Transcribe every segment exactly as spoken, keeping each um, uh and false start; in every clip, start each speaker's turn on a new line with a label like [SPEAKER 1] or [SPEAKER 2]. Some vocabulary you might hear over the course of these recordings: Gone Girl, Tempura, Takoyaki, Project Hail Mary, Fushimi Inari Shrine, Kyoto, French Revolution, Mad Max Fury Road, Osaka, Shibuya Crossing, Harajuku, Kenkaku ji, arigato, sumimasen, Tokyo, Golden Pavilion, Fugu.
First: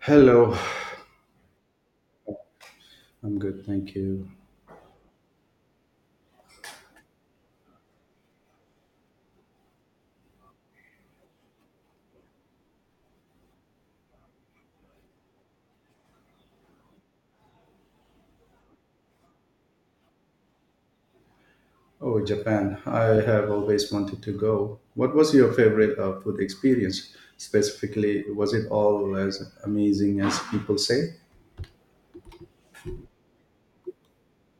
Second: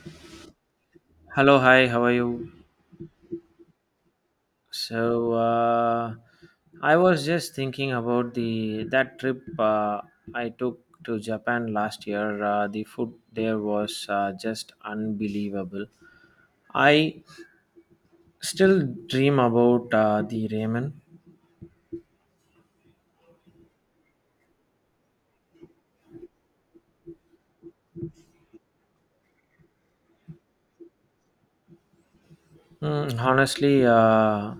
[SPEAKER 1] Hello,
[SPEAKER 2] Hello, hi, how are you?
[SPEAKER 1] I'm good, thank you.
[SPEAKER 2] So, uh, I was just thinking about the that trip uh, I took to Japan last year. Uh, the food there was uh, just unbelievable. I still dream about uh, the ramen.
[SPEAKER 1] Oh, Japan, I have always wanted to go. What was your favorite uh, food experience? Specifically, was it all as amazing as people say?
[SPEAKER 2] Mm, honestly, uh,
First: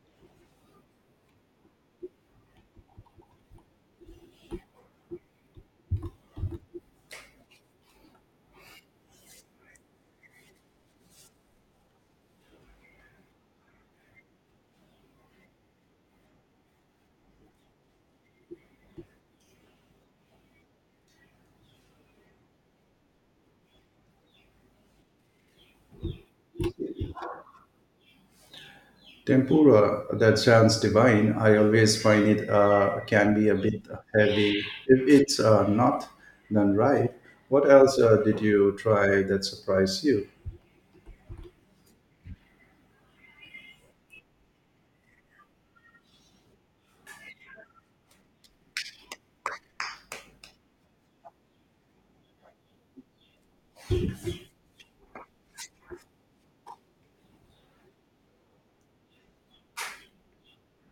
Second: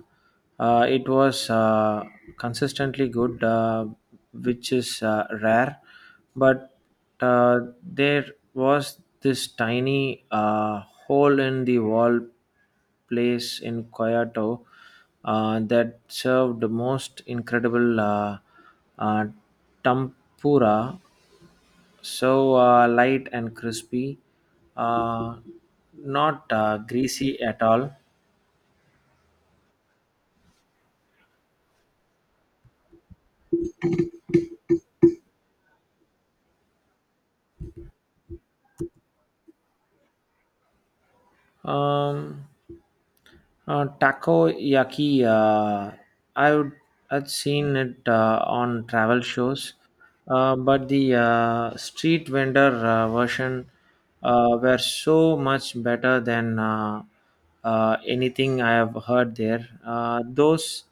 [SPEAKER 2] uh, it was uh, consistently good, uh, which is uh, rare. But uh, there was this tiny uh, hole in the wall place in Kyoto uh, that served the most incredible uh, uh, tempura, so uh, light and crispy, uh, not uh, greasy at all.
[SPEAKER 1] Tempura, that sounds divine. I always find it uh, can be a bit heavy if it's uh, not done right. What else uh, did you try that surprised you?
[SPEAKER 2] Um, uh, Takoyaki. Uh, I would I'd seen it uh, on travel shows, uh, but the uh, street vendor uh, version uh, were so much better than uh, uh, anything I have heard there. Uh, those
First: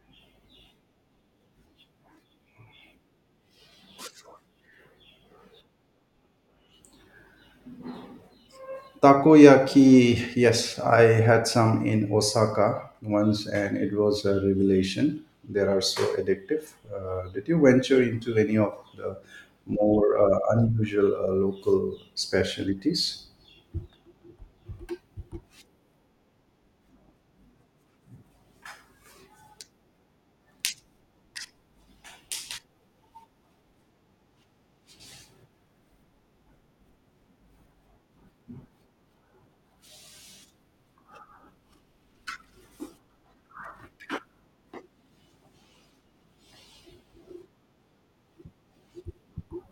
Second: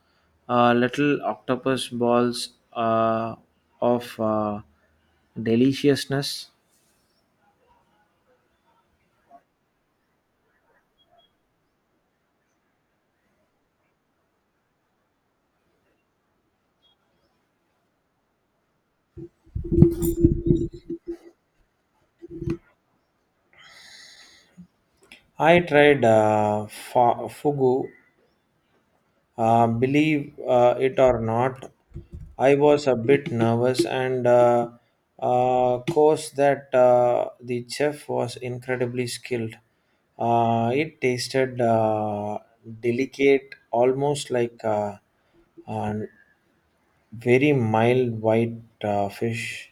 [SPEAKER 2] uh, little octopus balls uh, of uh, deliciousness.
[SPEAKER 1] Takoyaki, yes, I had some in Osaka once and it was a revelation. They are so addictive. Uh, did you venture into any of the more uh, unusual uh, local specialties?
[SPEAKER 2] I tried uh, fa- fugu. Uh, believe uh, it or not, I was a bit nervous, and uh, uh, course that uh, the chef was incredibly skilled. Uh, it tasted uh, delicate, almost like a, a very mild white uh, fish.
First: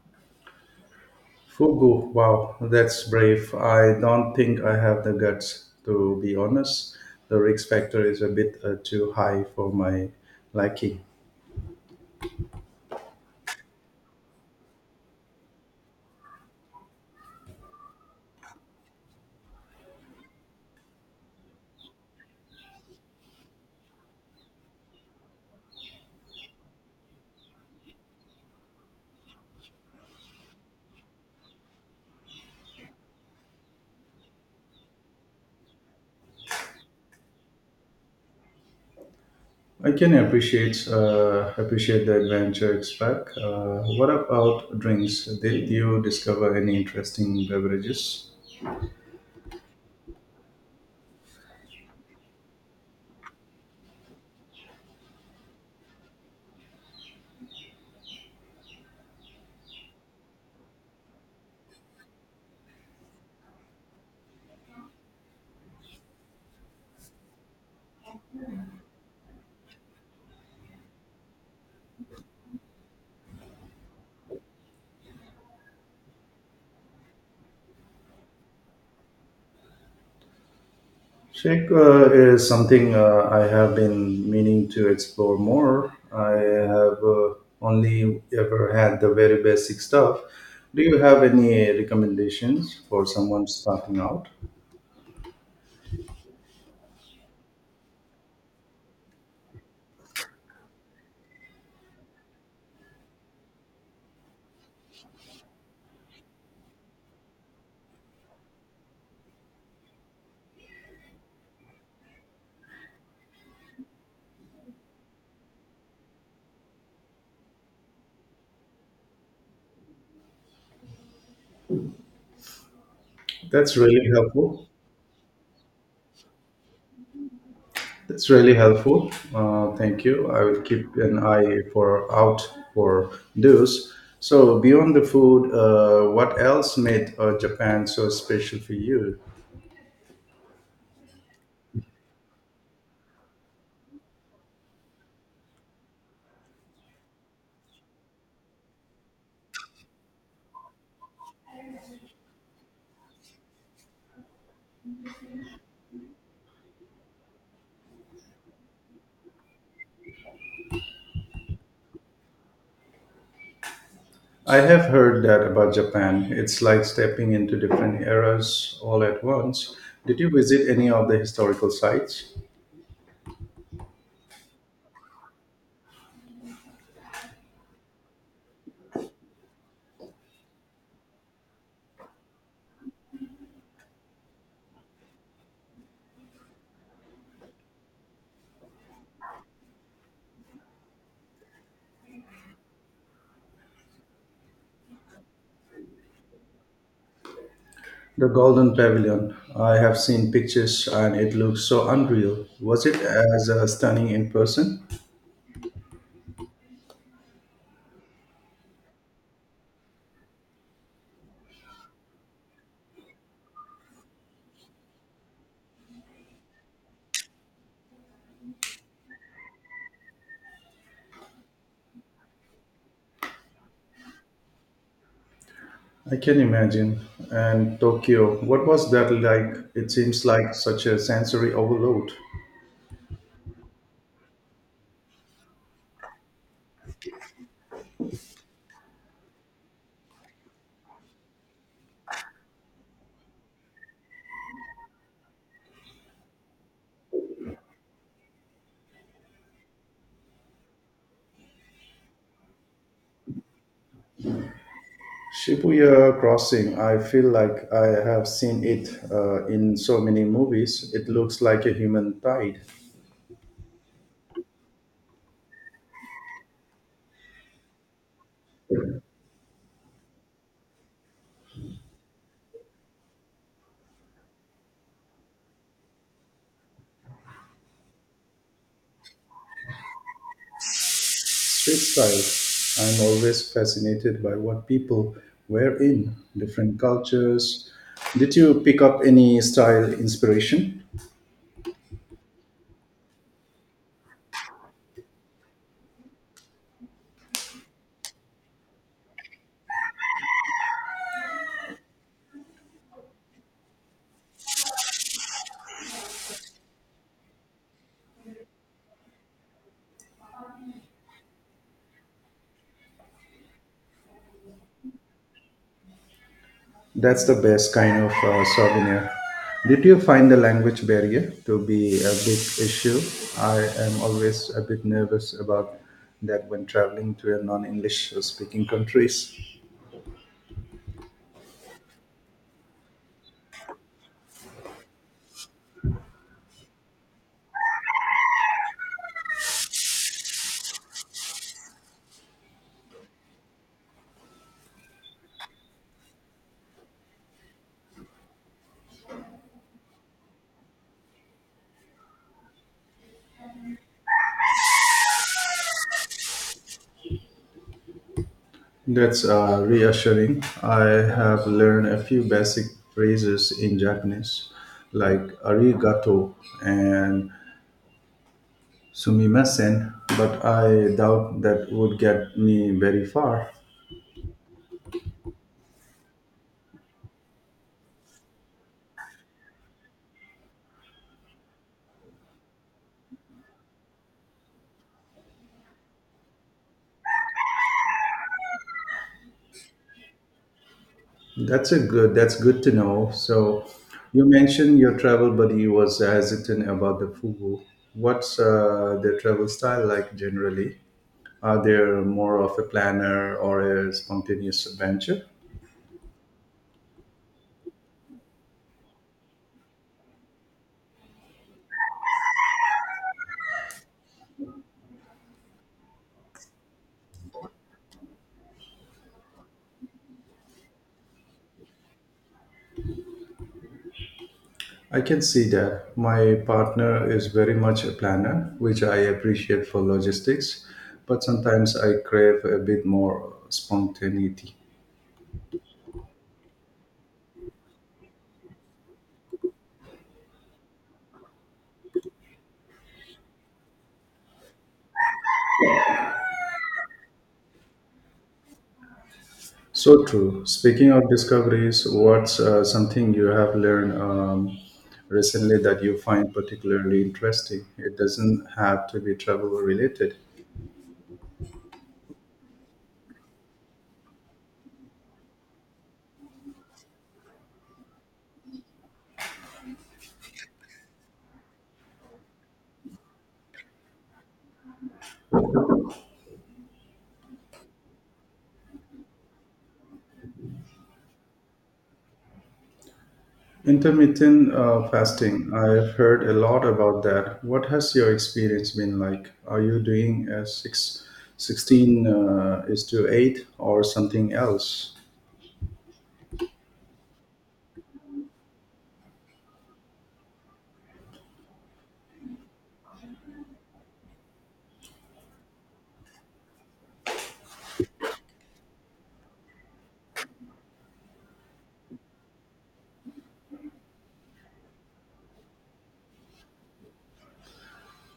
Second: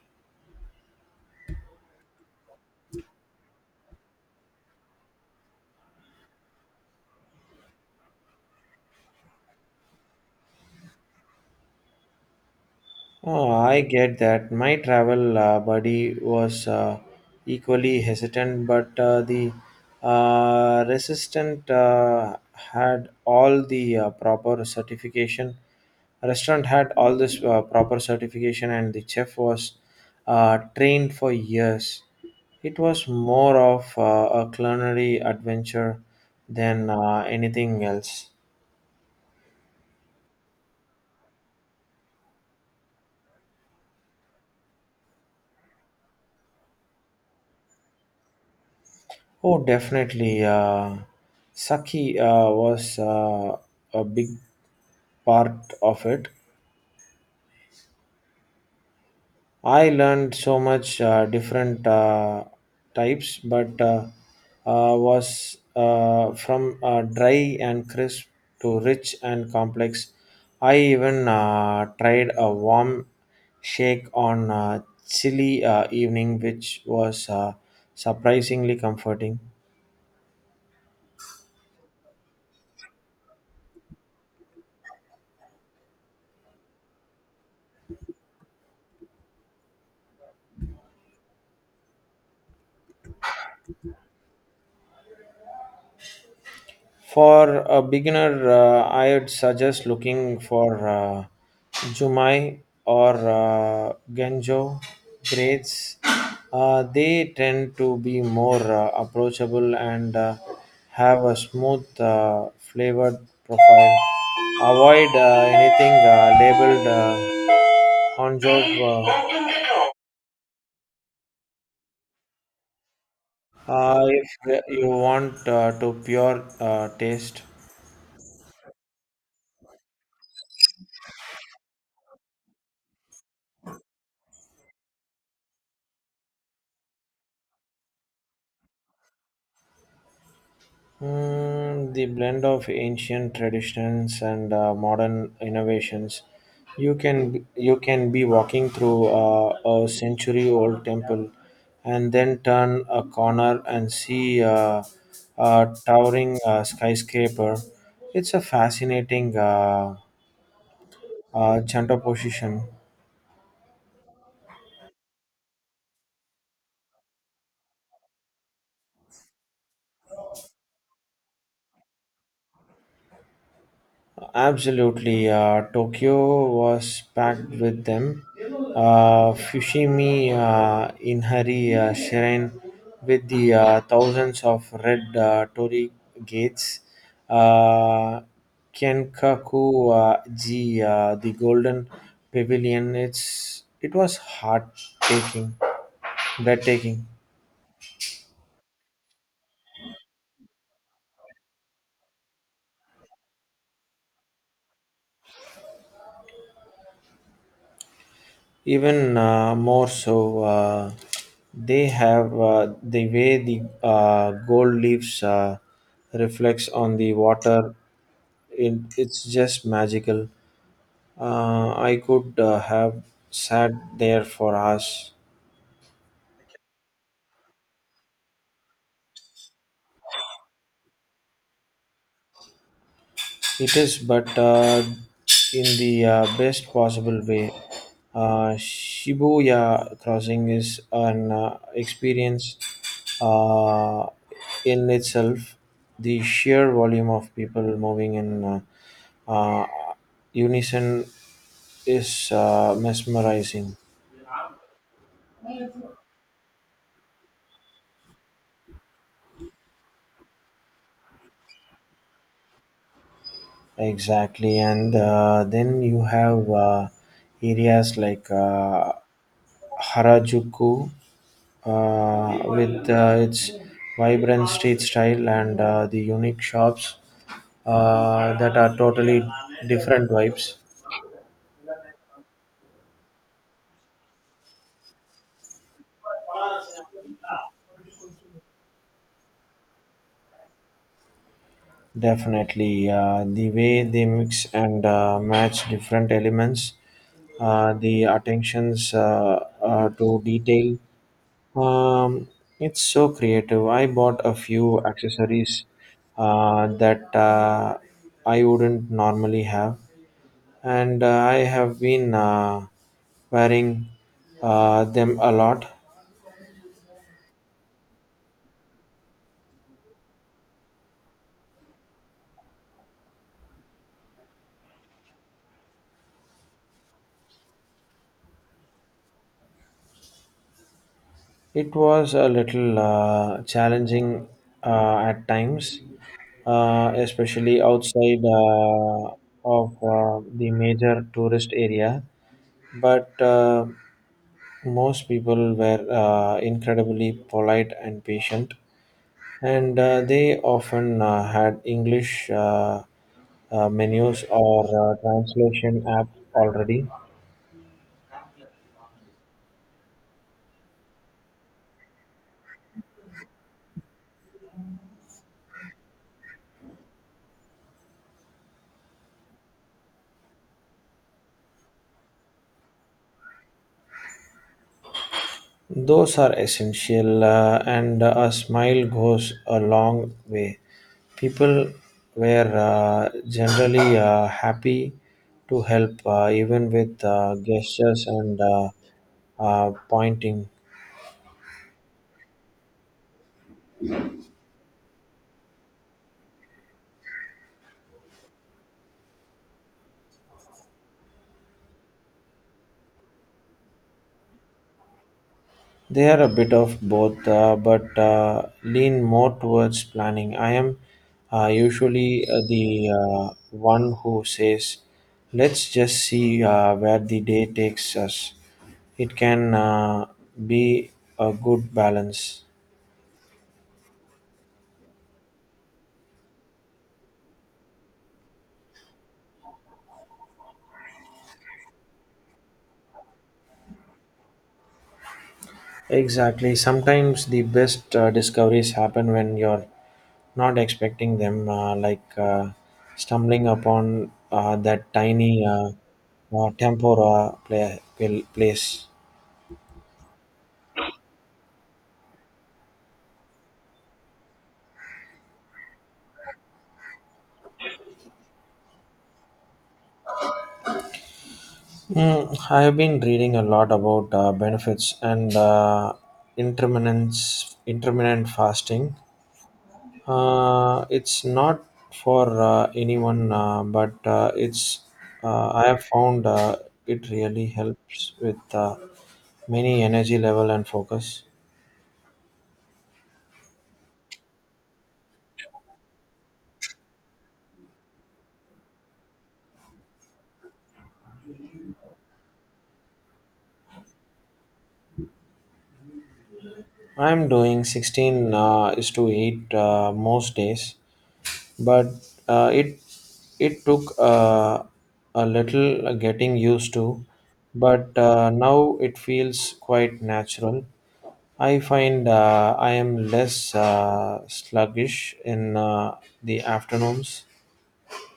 [SPEAKER 1] Fugu, wow, that's brave. I don't think I have the guts, to be honest. The risk factor is a bit uh, too high for my liking.
[SPEAKER 2] Oh, I get that. My travel uh, buddy was uh, equally hesitant, but uh, the uh, resistant uh, had all the uh, proper certification. Restaurant had all this uh, proper certification, and the chef was uh, trained for years. It was more of uh, a culinary adventure than uh, anything else.
[SPEAKER 1] I can appreciate uh, appreciate the adventure it's back. Uh, what about drinks? Did you discover any interesting beverages?
[SPEAKER 2] Oh, definitely. Uh, Saki uh, was uh, a big part of it. I learned so much uh, different uh, types, but uh, uh, was uh, from uh, dry and crisp to rich and complex. I even uh, tried a warm shake on a chilly uh, evening, which was uh, surprisingly comforting.
[SPEAKER 1] Shake uh, is something uh, I have been meaning to explore more. I have uh, only ever had the very basic stuff. Do you have any recommendations for someone starting out?
[SPEAKER 2] For a beginner, uh, I'd suggest looking for uh, Jumai or uh, Genjo grades. Uh, they tend to be more uh, approachable and uh, have a smooth, uh, flavored profile. Avoid uh, anything uh, labeled uh, Honjo uh,
[SPEAKER 1] That's really
[SPEAKER 2] uh, if
[SPEAKER 1] helpful.
[SPEAKER 2] you want uh, to pure uh, taste.
[SPEAKER 1] That's really helpful. Uh, thank you. I will keep an eye for out for those. So beyond the food, uh, what else made uh, Japan so special for you?
[SPEAKER 2] Mm, the blend of ancient traditions and uh, modern innovations. You can you can be walking through uh, a century-old temple, and then turn a corner and see uh, a towering uh, skyscraper. It's a fascinating uh, uh, juxtaposition.
[SPEAKER 1] I have heard that about Japan. It's like stepping into different eras all at once. Did you visit any of the historical sites?
[SPEAKER 2] Absolutely, uh, Tokyo was packed with them. Uh, Fushimi uh, Inari uh, Shrine with the uh, thousands of red uh, torii gates. Uh, Kenkaku uh, ji, uh, the Golden Pavilion. It's it was heart taking, breathtaking.
[SPEAKER 1] The Golden Pavilion. I have seen pictures and it looks so unreal. Was it as uh, stunning in person?
[SPEAKER 2] Even uh, more so, uh, they have uh, the way the uh, gold leaves uh, reflects on the water. It, it's just magical. Uh, I could uh, have sat there for hours.
[SPEAKER 1] I can imagine. And Tokyo, what was that like? It seems like such a sensory overload.
[SPEAKER 2] It is, but uh, in the uh, best possible way. Uh, Shibuya Crossing is an uh, experience uh, in itself. The sheer volume of people moving in uh, uh, unison is uh, mesmerizing.
[SPEAKER 1] Shibuya Crossing, I feel like I have seen it uh, in so many movies. It looks like a human tide,
[SPEAKER 2] Exactly, and uh, then you have uh, areas like uh, Harajuku uh, with uh, its vibrant street style and uh, the unique shops uh, that are totally different vibes.
[SPEAKER 1] street style. I'm always fascinated by what people wear in different cultures. Did you pick up any style inspiration?
[SPEAKER 2] Definitely, uh, the way they mix and uh, match different elements, uh, the attentions uh, uh, to detail. Um, it's so creative. I bought a few accessories uh, that uh, I wouldn't normally have, and uh, I have been uh, wearing uh, them a lot.
[SPEAKER 1] That's the best kind of uh, souvenir. Did you find the language barrier to be a big issue? I am always a bit nervous about that when traveling to a non-English speaking countries.
[SPEAKER 2] It was a little uh, challenging uh, at times, uh, especially outside uh, of uh, the major tourist area. But uh, most people were uh, incredibly polite and patient, and uh, they often uh, had English uh, uh, menus or uh, translation apps already.
[SPEAKER 1] That's uh, reassuring. I have learned a few basic phrases in Japanese, like arigato and sumimasen, but I doubt that would get me very far.
[SPEAKER 2] Those are essential, uh, and a smile goes a long way. People were uh, generally uh, happy to help, uh, even with uh, gestures and uh, uh, pointing.
[SPEAKER 1] That's a good. That's good to know. So, you mentioned your travel buddy was hesitant about the fugu. What's uh, their travel style like generally? Are they more of a planner or a spontaneous adventure?
[SPEAKER 2] They are a bit of both, uh, but uh, lean more towards planning. I am uh, usually uh, the uh, one who says, let's just see uh, where the day takes us. It can uh, be a good balance.
[SPEAKER 1] I can see that. My partner is very much a planner, which I appreciate for logistics, but sometimes I crave a bit more spontaneity.
[SPEAKER 2] Exactly. Sometimes the best uh, discoveries happen when you're not expecting them, uh, like uh, stumbling upon uh, that tiny uh, uh, tempura pla- pl- place.
[SPEAKER 1] So true. Speaking of discoveries, what's uh, something you have learned um, recently that you find particularly interesting? It doesn't have to be travel related.
[SPEAKER 2] Mm, I've been reading a lot about uh, benefits and uh, intermittent intermittent fasting. Uh, it's not for uh, anyone, uh, but uh, it's uh, I have found uh, it really helps with uh, many energy level and focus.
[SPEAKER 1] Intermittent uh, fasting, I've heard a lot about that. What has your experience been like? Are you doing a six, sixteen, uh, is to eight or something else?
[SPEAKER 2] I'm doing sixteen uh, is to eight uh, most days, but uh, it it took uh, a little uh, getting used to, but uh, now it feels quite natural. I find uh, I am less uh, sluggish in uh, the afternoons.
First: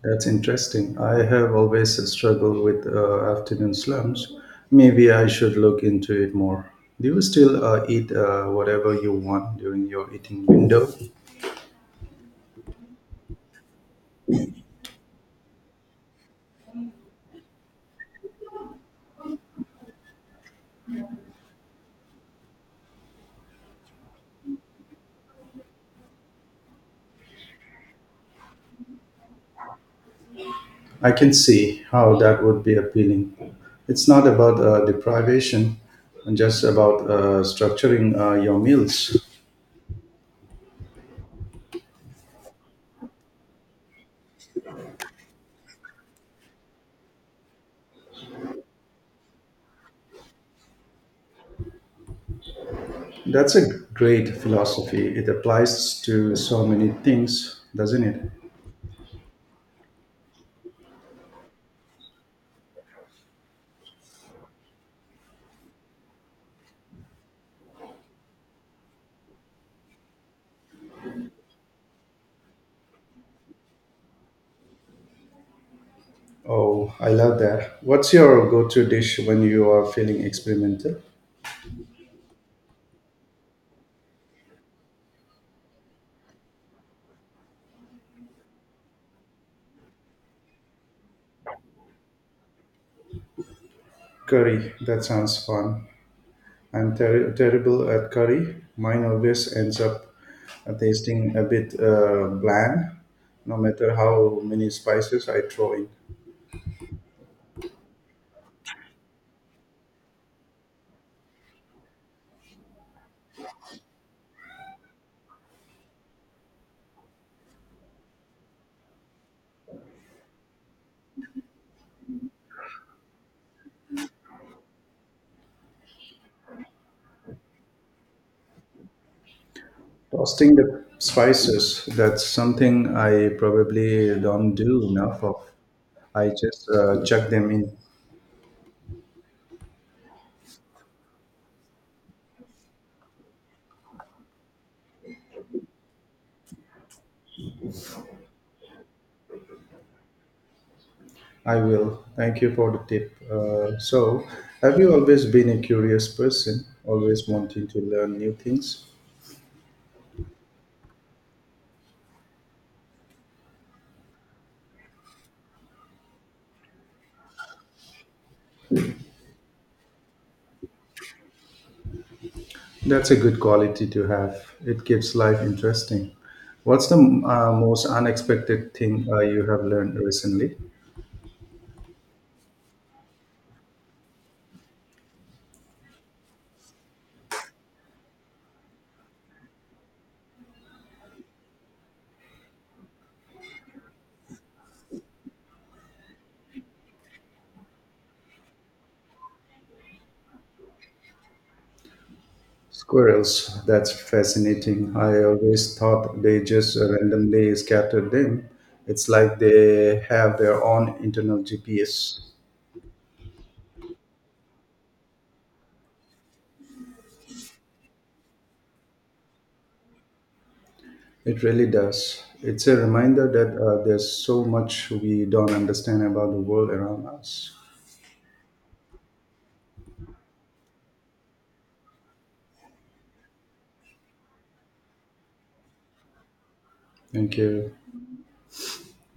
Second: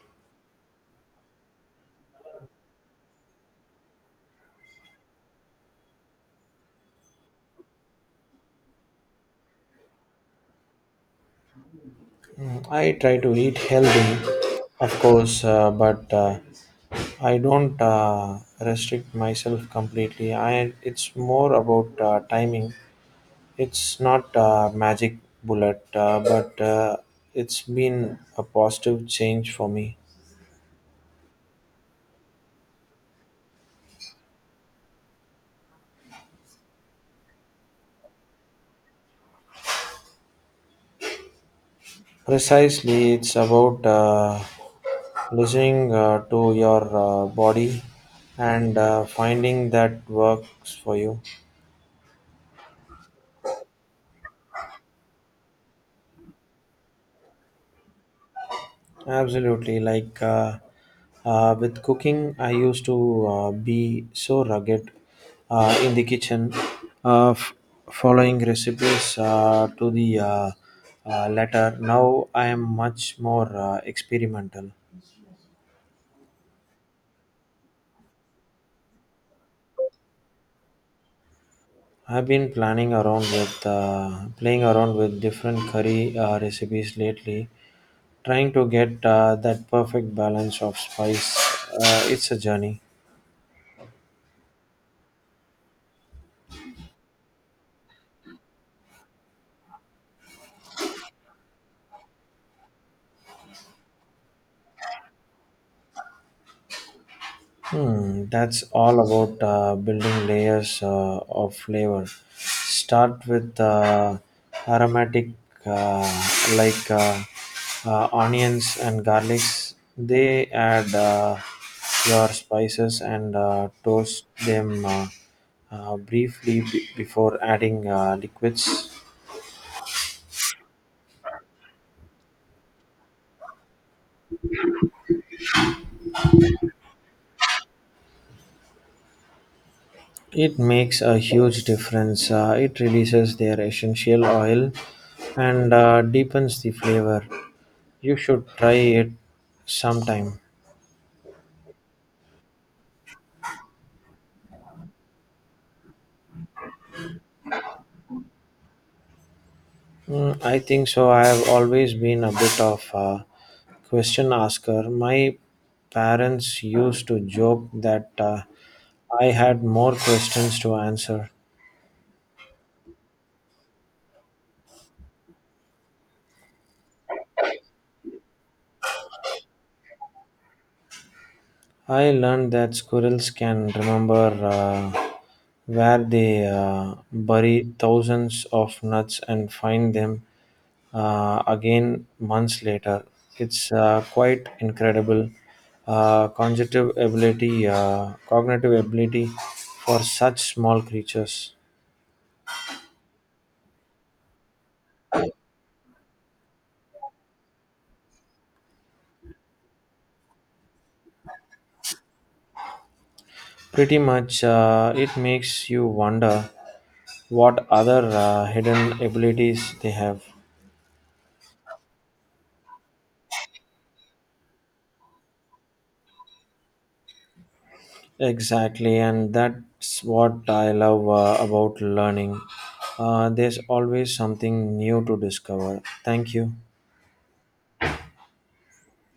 [SPEAKER 1] That's interesting. I have always struggled with uh, afternoon slumps. Maybe I should look into it more. Do you still uh, eat uh, whatever you want during your eating window?
[SPEAKER 2] I try to eat healthy of course, uh, but uh, I don't uh, restrict myself completely. I it's more about uh, timing. It's not a magic bullet, uh, but uh, it's been a positive change for me.
[SPEAKER 1] I can see how that would be appealing. It's not about uh, deprivation, uh, just about uh, structuring uh, your meals.
[SPEAKER 2] Precisely, it's about uh, listening uh, to your uh, body and uh, finding that works for you.
[SPEAKER 1] That's a great philosophy. It applies to so many things, doesn't it?
[SPEAKER 2] Absolutely. Like uh, uh, with cooking, I used to uh, be so rugged uh, in the kitchen, uh, f- following recipes uh, to the uh, uh, letter. Now I am much more uh, experimental.
[SPEAKER 1] Oh, I love that. What's your go to dish when you are feeling experimental?
[SPEAKER 2] I've been planning around with uh, playing around with different curry uh, recipes lately, trying to get uh, that perfect balance of spice. Uh, it's a journey.
[SPEAKER 1] Curry, that sounds fun. I'm ter- terrible at curry. Mine always ends up uh, tasting a bit uh, bland, no matter how many spices I throw in.
[SPEAKER 2] Hmm, that's all about uh, building layers uh, of flavor. Start with uh, aromatic uh, like uh, uh, onions and garlics. They add uh, your spices and uh, toast them uh, uh, briefly b- before adding uh, liquids.
[SPEAKER 1] Toasting the spices, that's something I probably don't do enough of. I just uh, chuck them in.
[SPEAKER 2] It makes a huge difference. Uh, it releases their essential oil and uh, deepens the flavor. You should try it sometime.
[SPEAKER 1] I will. Thank you for the tip. Uh, so, have you always been a curious person, always wanting to learn new things?
[SPEAKER 2] Mm, I think so. I have always been a bit of a question asker. My parents used to joke that uh, I had more questions to answer.
[SPEAKER 1] That's a good quality to have. It keeps life interesting. What's the uh, most unexpected thing uh, you have learned recently?
[SPEAKER 2] I learned that squirrels can remember uh, where they uh, bury thousands of nuts and find them uh, again months later. It's uh, quite incredible uh, cognitive ability, uh, cognitive ability for such small creatures.
[SPEAKER 1] Squirrels. That's fascinating. I always thought they just randomly scattered them. It's like they have their own internal G P S.
[SPEAKER 2] Pretty much, uh, it makes you wonder what other uh, hidden abilities they have.
[SPEAKER 1] It really does. It's a reminder that uh, there's so much we don't understand about the world around us.
[SPEAKER 2] Exactly, and that's what I love uh, about learning. Uh, there's always something new to discover. Thank you.
[SPEAKER 1] Thank you.